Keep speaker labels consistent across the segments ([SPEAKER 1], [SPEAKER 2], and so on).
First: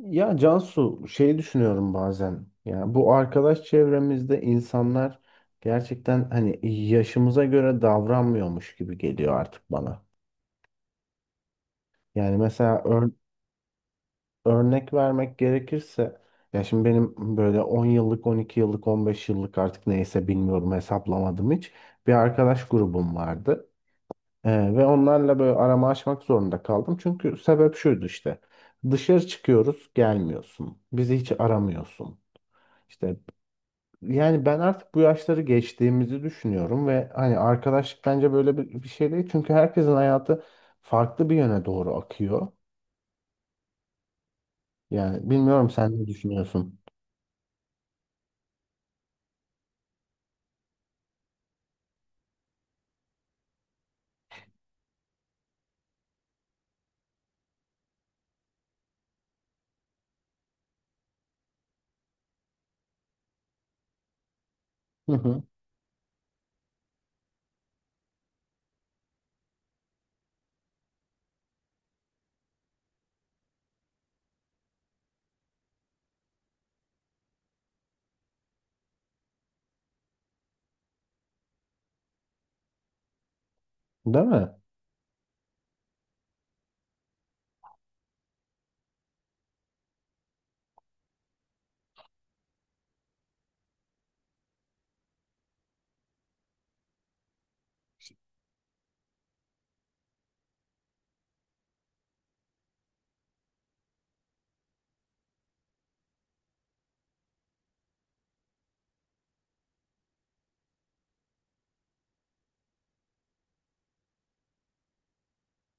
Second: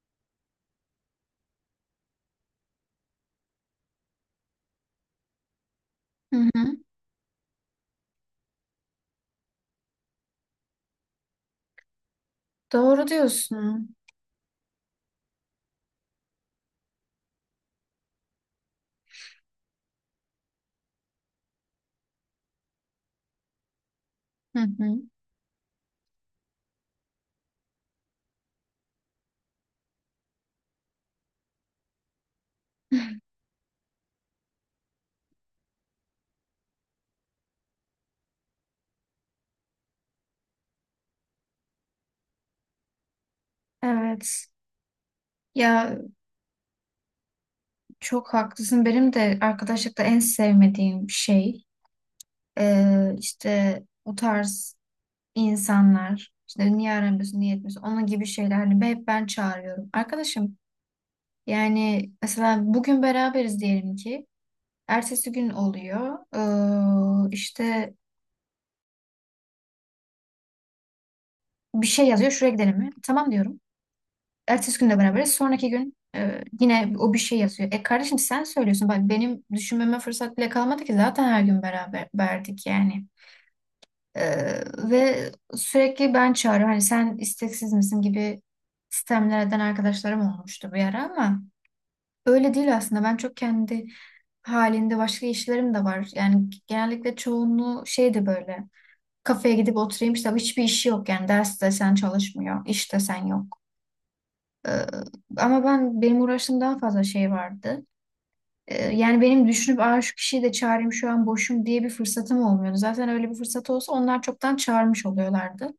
[SPEAKER 1] Ya Cansu şey düşünüyorum bazen. Ya bu arkadaş çevremizde insanlar gerçekten
[SPEAKER 2] Hı
[SPEAKER 1] hani
[SPEAKER 2] hı.
[SPEAKER 1] yaşımıza göre davranmıyormuş gibi geliyor artık bana. Yani mesela
[SPEAKER 2] Doğru diyorsun.
[SPEAKER 1] örnek vermek gerekirse ya şimdi benim böyle 10 yıllık, 12 yıllık, 15 yıllık artık neyse bilmiyorum hesaplamadım hiç. Bir arkadaş grubum vardı. Ee,
[SPEAKER 2] Hı
[SPEAKER 1] ve
[SPEAKER 2] hı.
[SPEAKER 1] onlarla böyle aramı açmak zorunda kaldım. Çünkü sebep şuydu işte. Dışarı çıkıyoruz, gelmiyorsun. Bizi hiç aramıyorsun. İşte. Yani ben artık bu yaşları geçtiğimizi düşünüyorum ve hani arkadaşlık bence böyle bir şey değil. Çünkü herkesin hayatı farklı bir yöne doğru akıyor.
[SPEAKER 2] Evet.
[SPEAKER 1] Yani bilmiyorum sen
[SPEAKER 2] Ya
[SPEAKER 1] ne düşünüyorsun?
[SPEAKER 2] çok haklısın. Benim de arkadaşlıkta en sevmediğim şey işte o tarz insanlar. İşte niye aramıyorsun, niye etmiyorsun, onun gibi şeyler. Hani hep ben çağırıyorum. Arkadaşım yani mesela bugün beraberiz diyelim ki.
[SPEAKER 1] Hı
[SPEAKER 2] Ertesi
[SPEAKER 1] hı.
[SPEAKER 2] gün oluyor. İşte bir şey yazıyor. Şuraya gidelim mi? Tamam diyorum. Ertesi gün de beraberiz. Sonraki gün yine o bir şey yazıyor. E kardeşim sen söylüyorsun. Bak benim düşünmeme fırsat bile kalmadı ki zaten her gün beraber verdik yani.
[SPEAKER 1] Değil mi?
[SPEAKER 2] Ve sürekli ben çağırıyorum. Hani sen isteksiz misin gibi sistemlerden arkadaşlarım olmuştu bir ara ama öyle değil aslında. Ben çok kendi halinde başka işlerim de var. Yani genellikle çoğunluğu şeydi böyle. Kafeye gidip oturayım işte hiçbir işi yok yani ders desen çalışmıyor, iş desen yok. Ee, ama ben benim uğraştığım daha fazla şey vardı. Yani benim düşünüp aa, şu kişiyi de çağırayım şu an boşum diye bir fırsatım olmuyordu. Zaten öyle bir fırsat olsa onlar çoktan çağırmış oluyorlardı.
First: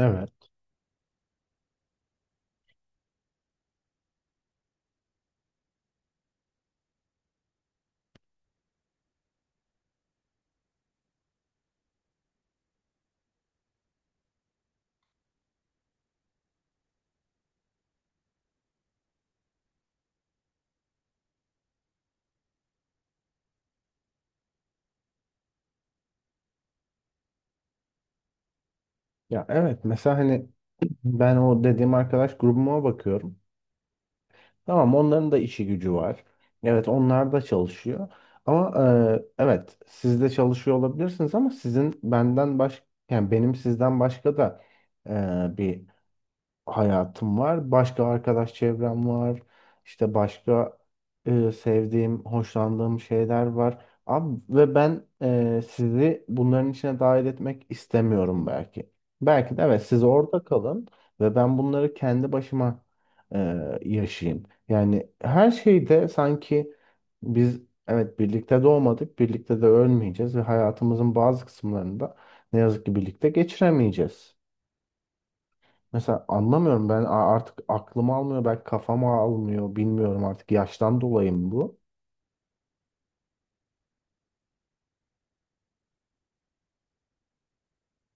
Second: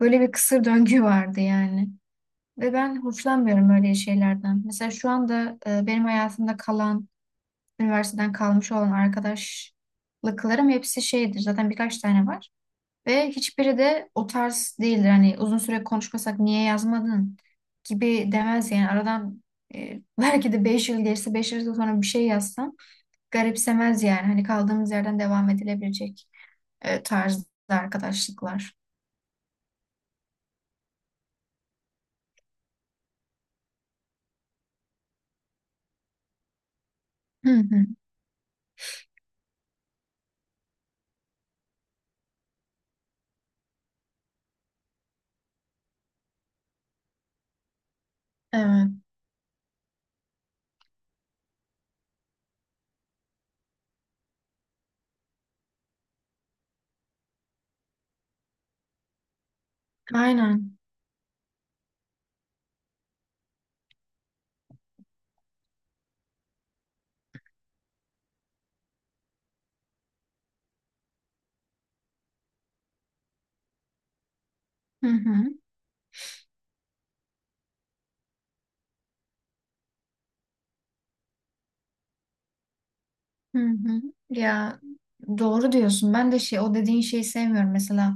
[SPEAKER 2] Böyle bir kısır döngü vardı yani. Ve ben hoşlanmıyorum öyle şeylerden. Mesela şu anda benim hayatımda kalan, üniversiteden kalmış olan arkadaşlıklarım hepsi şeydir. Zaten birkaç tane var. Ve hiçbiri de o tarz değildir. Hani uzun süre konuşmasak niye yazmadın gibi demez yani. Aradan belki de 5 yıl geçse 5 yıl sonra bir şey yazsam garipsemez yani. Hani kaldığımız yerden devam edilebilecek tarzda arkadaşlıklar.
[SPEAKER 1] Ya evet mesela hani ben o dediğim arkadaş grubuma bakıyorum. Tamam onların da işi gücü var. Evet onlar da
[SPEAKER 2] Hı hı.
[SPEAKER 1] çalışıyor. Ama evet siz de çalışıyor olabilirsiniz ama sizin benden baş. Yani benim sizden başka da bir hayatım var. Başka arkadaş
[SPEAKER 2] Evet.
[SPEAKER 1] çevrem var. İşte başka sevdiğim, hoşlandığım şeyler var. Abi, ve ben sizi bunların içine dahil etmek istemiyorum belki. Belki de evet siz orada
[SPEAKER 2] Aynen.
[SPEAKER 1] kalın ve ben bunları kendi başıma e, yaşayayım. Yani her şeyde sanki biz evet birlikte doğmadık, birlikte de ölmeyeceğiz ve hayatımızın bazı kısımlarında ne yazık ki birlikte geçiremeyeceğiz.
[SPEAKER 2] Hı hı.
[SPEAKER 1] Mesela anlamıyorum ben artık aklım almıyor belki kafam almıyor bilmiyorum artık yaştan dolayı mı bu?
[SPEAKER 2] Hı hı. Ya doğru diyorsun. Ben de şey o dediğin şeyi sevmiyorum. Mesela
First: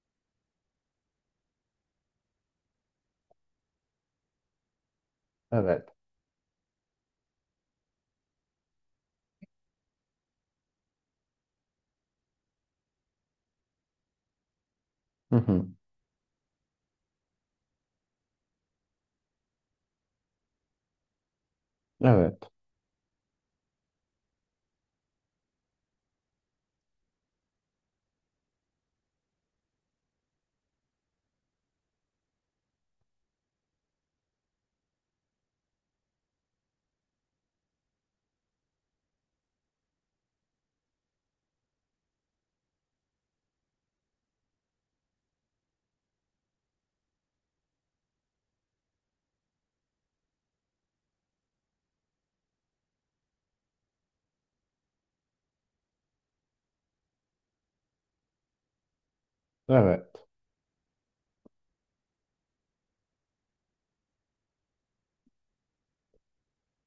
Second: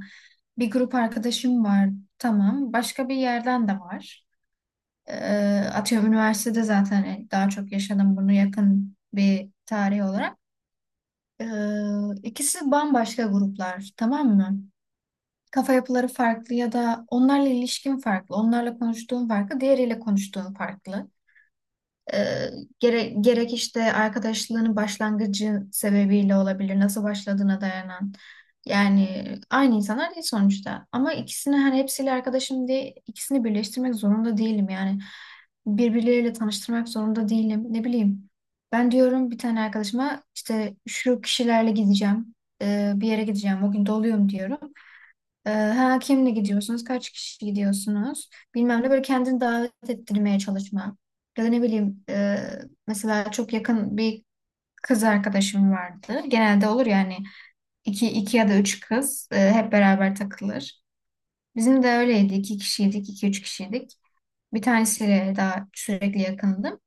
[SPEAKER 2] bir grup arkadaşım var. Tamam. Başka bir yerden de var. Ee,
[SPEAKER 1] Evet.
[SPEAKER 2] atıyorum üniversitede zaten yani daha çok yaşadım bunu yakın bir tarih olarak. İkisi bambaşka gruplar, tamam mı?
[SPEAKER 1] Hı hı.
[SPEAKER 2] Kafa yapıları farklı ya da onlarla ilişkin farklı, onlarla konuştuğun farklı, diğeriyle konuştuğun farklı. E,
[SPEAKER 1] Evet.
[SPEAKER 2] gerek işte arkadaşlığının başlangıcı sebebiyle olabilir, nasıl başladığına dayanan. Yani aynı insanlar değil sonuçta. Ama ikisini hani hepsiyle arkadaşım diye ikisini birleştirmek zorunda değilim. Yani birbirleriyle tanıştırmak zorunda değilim. Ne bileyim. Ben diyorum bir tane arkadaşıma işte şu kişilerle gideceğim. Bir yere gideceğim. O gün doluyum diyorum. Ha, kimle gidiyorsunuz? Kaç kişi gidiyorsunuz? Bilmem ne böyle kendini davet ettirmeye çalışma. Ya da ne bileyim mesela çok yakın bir kız arkadaşım vardı. Genelde olur yani iki, iki ya da üç kız hep
[SPEAKER 1] Evet.
[SPEAKER 2] beraber takılır. Bizim de öyleydi. İki kişiydik, iki üç kişiydik. Bir tanesiyle daha sürekli yakındım.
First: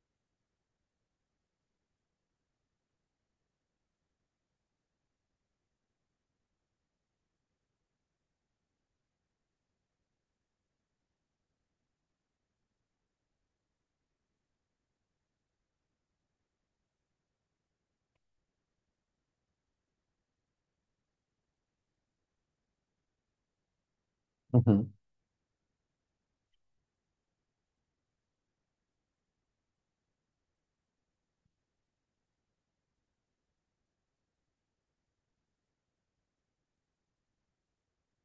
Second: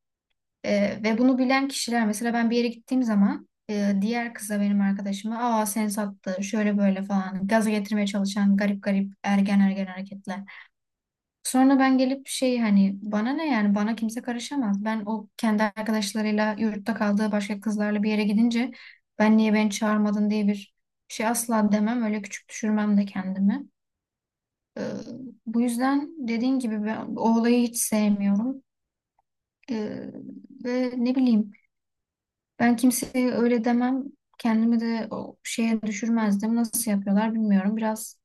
[SPEAKER 2] Ve bunu bilen kişiler mesela ben bir yere gittiğim zaman diğer kıza benim arkadaşıma aa sen sattı şöyle böyle falan gaza getirmeye çalışan garip garip ergen ergen hareketler. Sonra ben gelip şey hani bana ne yani bana kimse karışamaz. Ben o kendi arkadaşlarıyla yurtta kaldığı başka kızlarla bir yere gidince ben niye beni çağırmadın diye bir şey asla demem öyle küçük düşürmem de kendimi.
[SPEAKER 1] Hı
[SPEAKER 2] Ee,
[SPEAKER 1] hı.
[SPEAKER 2] bu yüzden dediğin gibi ben o olayı hiç sevmiyorum. Ee, ve ne bileyim ben kimseye öyle demem. Kendimi de o şeye düşürmezdim. Nasıl yapıyorlar bilmiyorum. Biraz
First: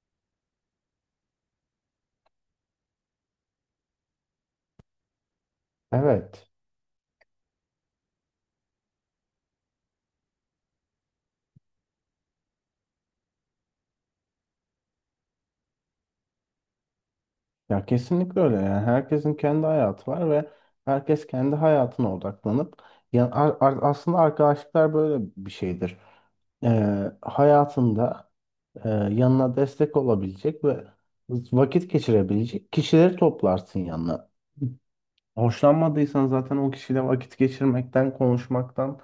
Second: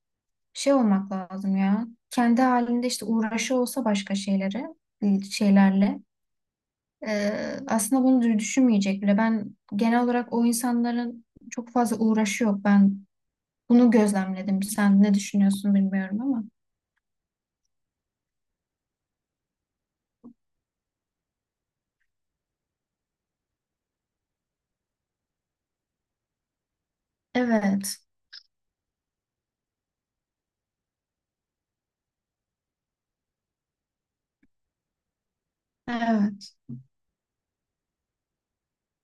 [SPEAKER 2] şey olmak lazım ya. Kendi halinde işte uğraşı olsa başka şeyleri, şeylerle.
[SPEAKER 1] Evet.
[SPEAKER 2] Aslında bunu düşünmeyecek bile. Ben genel olarak o insanların çok fazla uğraşı yok. Ben bunu gözlemledim. Sen ne düşünüyorsun bilmiyorum ama.
[SPEAKER 1] Ya kesinlikle öyle yani herkesin kendi hayatı var ve herkes kendi hayatına odaklanıp yani aslında arkadaşlıklar böyle bir şeydir. Ee,
[SPEAKER 2] Evet.
[SPEAKER 1] hayatında yanına destek olabilecek ve vakit geçirebilecek kişileri toplarsın yanına. Hoşlanmadıysan
[SPEAKER 2] Evet.
[SPEAKER 1] zaten o kişiyle vakit geçirmekten, konuşmaktan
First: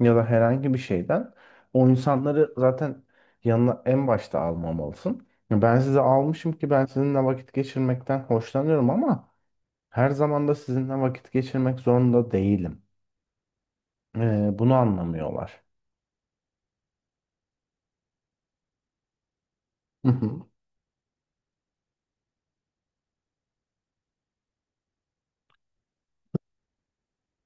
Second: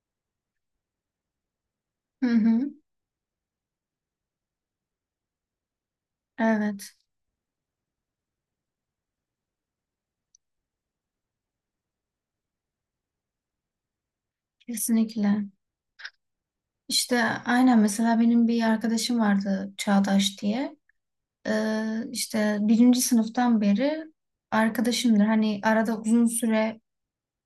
[SPEAKER 1] ya da herhangi bir şeyden o
[SPEAKER 2] Hı
[SPEAKER 1] insanları
[SPEAKER 2] hı.
[SPEAKER 1] zaten yanına en başta almamalısın. Ya ben sizi almışım ki ben
[SPEAKER 2] Evet.
[SPEAKER 1] sizinle vakit geçirmekten hoşlanıyorum ama her zaman da sizinle vakit geçirmek zorunda değilim. Bunu
[SPEAKER 2] Kesinlikle.
[SPEAKER 1] anlamıyorlar.
[SPEAKER 2] İşte aynen mesela benim bir arkadaşım vardı
[SPEAKER 1] Hı
[SPEAKER 2] Çağdaş
[SPEAKER 1] hı.
[SPEAKER 2] diye. İşte birinci sınıftan beri arkadaşımdır. Hani arada uzun süre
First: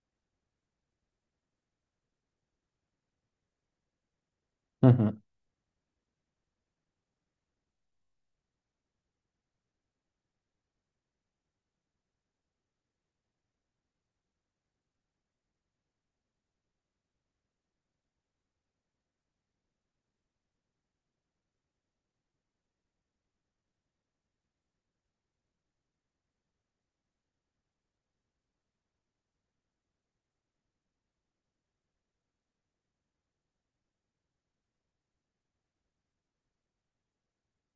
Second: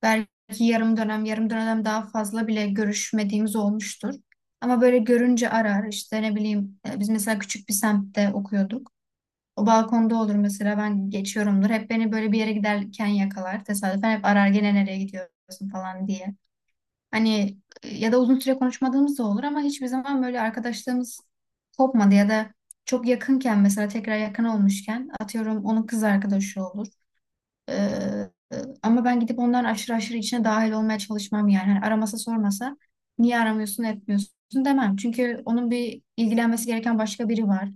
[SPEAKER 2] belki yarım dönem, yarım dönem daha fazla bile görüşmediğimiz olmuştur. Ama
[SPEAKER 1] Hı
[SPEAKER 2] böyle
[SPEAKER 1] hı.
[SPEAKER 2] görünce arar. İşte ne bileyim biz mesela küçük bir semtte okuyorduk. O balkonda olur mesela ben geçiyorumdur. Hep beni böyle bir yere giderken yakalar tesadüfen hep arar gene nereye gidiyorsun falan diye. Hani ya da uzun süre konuşmadığımız da olur ama hiçbir zaman böyle arkadaşlığımız kopmadı ya da çok yakınken mesela tekrar yakın olmuşken atıyorum onun kız arkadaşı olur. Ee, e, ama ben gidip onların aşırı aşırı içine dahil olmaya çalışmam yani. Hani aramasa sormasa niye aramıyorsun etmiyorsun demem. Çünkü onun bir ilgilenmesi gereken başka biri var.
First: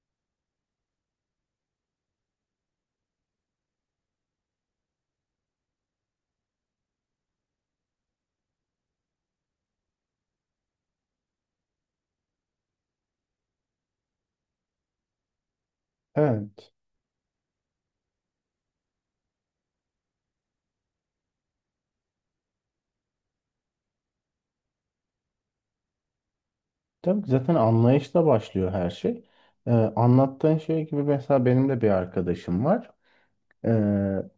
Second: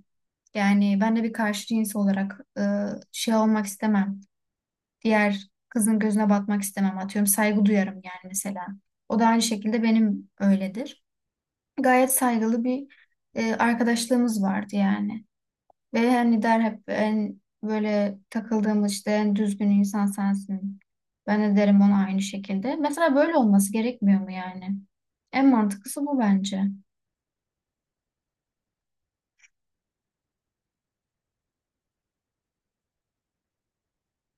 [SPEAKER 2] Yani ben de bir karşı cins olarak şey olmak istemem diğer kızın gözüne batmak istemem atıyorum. Saygı duyarım yani mesela. O da aynı şekilde benim öyledir. Gayet saygılı bir arkadaşlığımız vardı yani. Ve hani der
[SPEAKER 1] Evet.
[SPEAKER 2] hep en böyle takıldığımız işte en düzgün insan sensin. Ben de derim ona aynı şekilde. Mesela böyle olması gerekmiyor mu yani? En mantıklısı bu bence.
[SPEAKER 1] Tabii ki zaten anlayışla başlıyor her şey. Anlattığın şey gibi mesela benim de bir arkadaşım var. Ee,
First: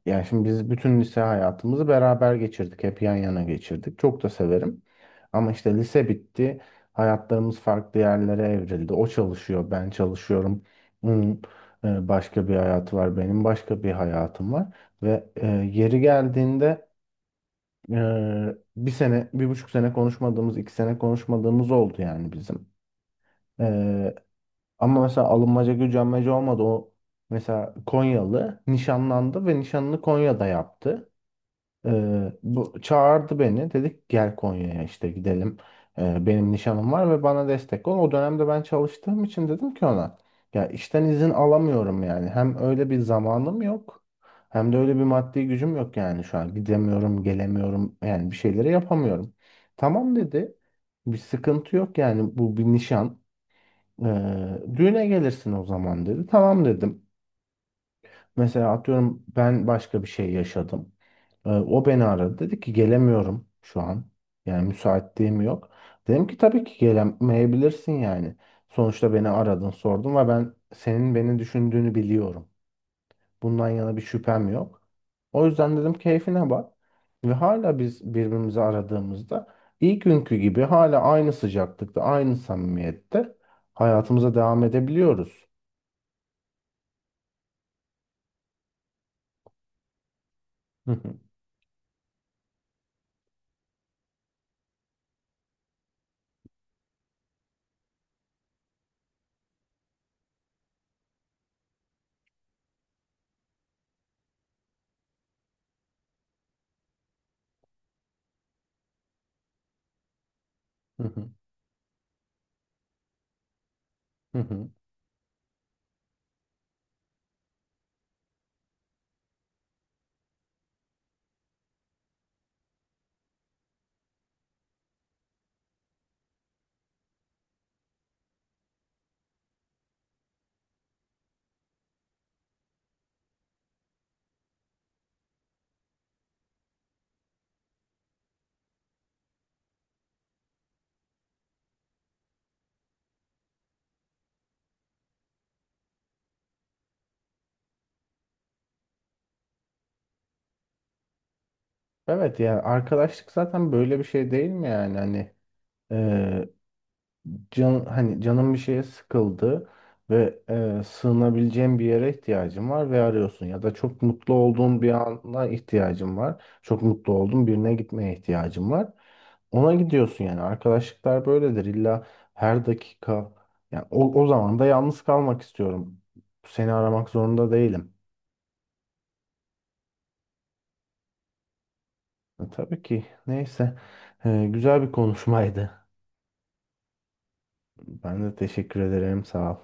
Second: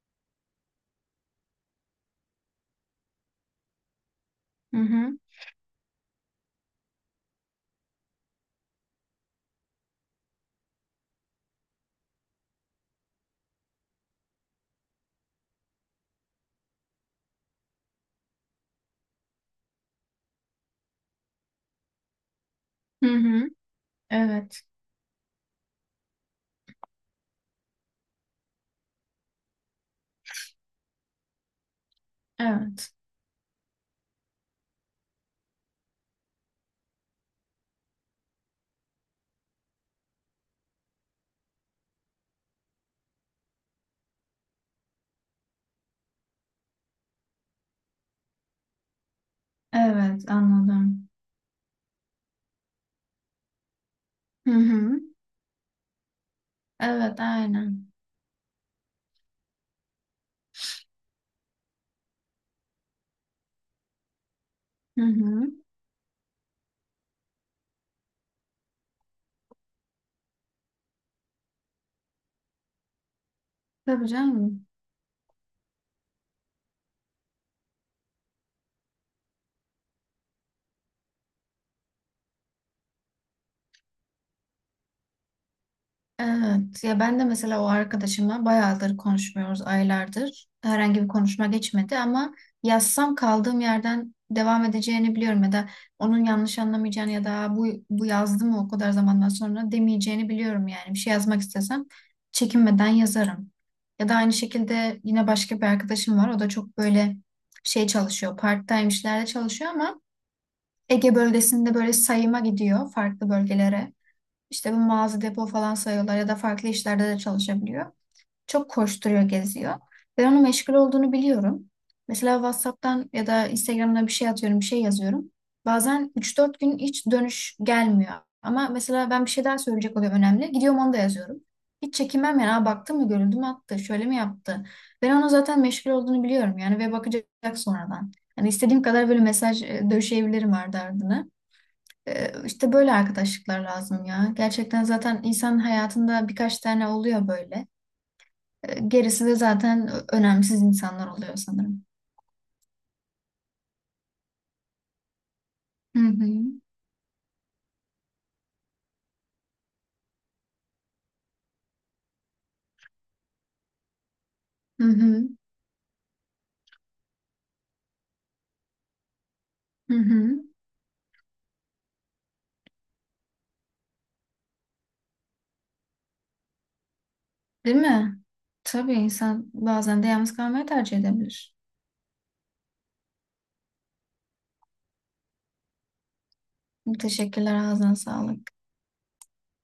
[SPEAKER 1] yani şimdi biz bütün lise hayatımızı beraber geçirdik. Hep yan yana geçirdik. Çok da
[SPEAKER 2] Hı
[SPEAKER 1] severim.
[SPEAKER 2] hı.
[SPEAKER 1] Ama işte lise bitti. Hayatlarımız farklı yerlere evrildi. O çalışıyor, ben çalışıyorum. Onun başka bir hayatı var, benim başka bir hayatım var. Ve yeri geldiğinde e, bir sene, bir buçuk sene konuşmadığımız, iki sene konuşmadığımız oldu yani bizim.
[SPEAKER 2] Hı hı.
[SPEAKER 1] E,
[SPEAKER 2] Evet.
[SPEAKER 1] ama mesela alınmaca gücenmece olmadı. O mesela Konyalı nişanlandı ve nişanını Konya'da yaptı. Bu
[SPEAKER 2] Evet.
[SPEAKER 1] çağırdı beni. Dedik gel Konya'ya işte gidelim. Benim nişanım var ve bana destek ol. O dönemde ben çalıştığım için dedim ki ona ya işten izin alamıyorum yani. Hem öyle bir zamanım yok. Hem de öyle bir maddi gücüm yok yani şu an. Gidemiyorum, gelemiyorum. Yani bir şeyleri yapamıyorum. Tamam
[SPEAKER 2] Evet
[SPEAKER 1] dedi.
[SPEAKER 2] anladım.
[SPEAKER 1] Bir sıkıntı yok yani bu bir nişan.
[SPEAKER 2] Hı
[SPEAKER 1] Ee,
[SPEAKER 2] hı.
[SPEAKER 1] düğüne gelirsin o zaman dedi. Tamam dedim.
[SPEAKER 2] Evet aynen.
[SPEAKER 1] Mesela atıyorum ben başka bir şey yaşadım. O beni aradı. Dedi ki gelemiyorum şu an. Yani
[SPEAKER 2] Hı
[SPEAKER 1] müsaitliğim
[SPEAKER 2] hı.
[SPEAKER 1] yok. Dedim ki tabii ki gelemeyebilirsin yani. Sonuçta beni aradın sordun ve ben senin beni düşündüğünü biliyorum. Bundan yana bir
[SPEAKER 2] Tabii
[SPEAKER 1] şüphem
[SPEAKER 2] canım.
[SPEAKER 1] yok. O yüzden dedim keyfine bak. Ve hala biz birbirimizi aradığımızda ilk günkü gibi hala aynı sıcaklıkta, aynı samimiyette hayatımıza devam edebiliyoruz.
[SPEAKER 2] Evet ya ben de mesela o arkadaşımla bayağıdır konuşmuyoruz aylardır.
[SPEAKER 1] Hı
[SPEAKER 2] Herhangi bir
[SPEAKER 1] hı,
[SPEAKER 2] konuşma geçmedi ama yazsam kaldığım yerden devam edeceğini biliyorum ya da onun yanlış anlamayacağını ya da bu yazdı mı o kadar zamandan sonra demeyeceğini biliyorum yani. Bir şey yazmak istesem çekinmeden yazarım. Ya da aynı şekilde yine başka bir arkadaşım var. O da çok böyle şey çalışıyor. Part-time işlerde çalışıyor ama
[SPEAKER 1] hı
[SPEAKER 2] Ege
[SPEAKER 1] hı,
[SPEAKER 2] bölgesinde böyle sayıma gidiyor farklı bölgelere.
[SPEAKER 1] hı hı.
[SPEAKER 2] İşte bu mağaza depo falan sayıyorlar ya da farklı işlerde de çalışabiliyor. Çok koşturuyor, geziyor. Ben onun meşgul olduğunu biliyorum. Mesela WhatsApp'tan ya da Instagram'dan bir şey atıyorum, bir şey yazıyorum. Bazen üç dört gün hiç dönüş gelmiyor. Ama mesela ben bir şey daha söyleyecek oluyor önemli. Gidiyorum onu da yazıyorum. Hiç çekinmem yani. Aa, baktı mı görüldü mü attı, şöyle mi yaptı? Ben onun zaten meşgul olduğunu biliyorum yani ve bakacak sonradan. Yani istediğim kadar böyle mesaj döşeyebilirim ardı ardına. İşte böyle arkadaşlıklar lazım ya. Gerçekten zaten insan hayatında birkaç tane oluyor böyle. Gerisi de zaten önemsiz insanlar oluyor sanırım.
[SPEAKER 1] Evet yani arkadaşlık zaten böyle bir şey değil mi yani hani
[SPEAKER 2] Hı hı.
[SPEAKER 1] e, can hani canım bir şeye sıkıldı ve sığınabileceğim bir yere ihtiyacım var ve arıyorsun ya da çok mutlu olduğum
[SPEAKER 2] Hı
[SPEAKER 1] bir
[SPEAKER 2] hı.
[SPEAKER 1] ana ihtiyacım var çok mutlu olduğum birine gitmeye ihtiyacım var ona
[SPEAKER 2] Hı
[SPEAKER 1] gidiyorsun
[SPEAKER 2] hı.
[SPEAKER 1] yani arkadaşlıklar böyledir illa her dakika yani o zaman da yalnız kalmak istiyorum seni aramak zorunda
[SPEAKER 2] Değil
[SPEAKER 1] değilim.
[SPEAKER 2] mi? Tabii insan bazen de yalnız kalmayı tercih edebilir.
[SPEAKER 1] Tabii ki. Neyse. Güzel bir konuşmaydı.
[SPEAKER 2] Teşekkürler, ağzına
[SPEAKER 1] Ben de
[SPEAKER 2] sağlık.
[SPEAKER 1] teşekkür ederim. Sağ ol.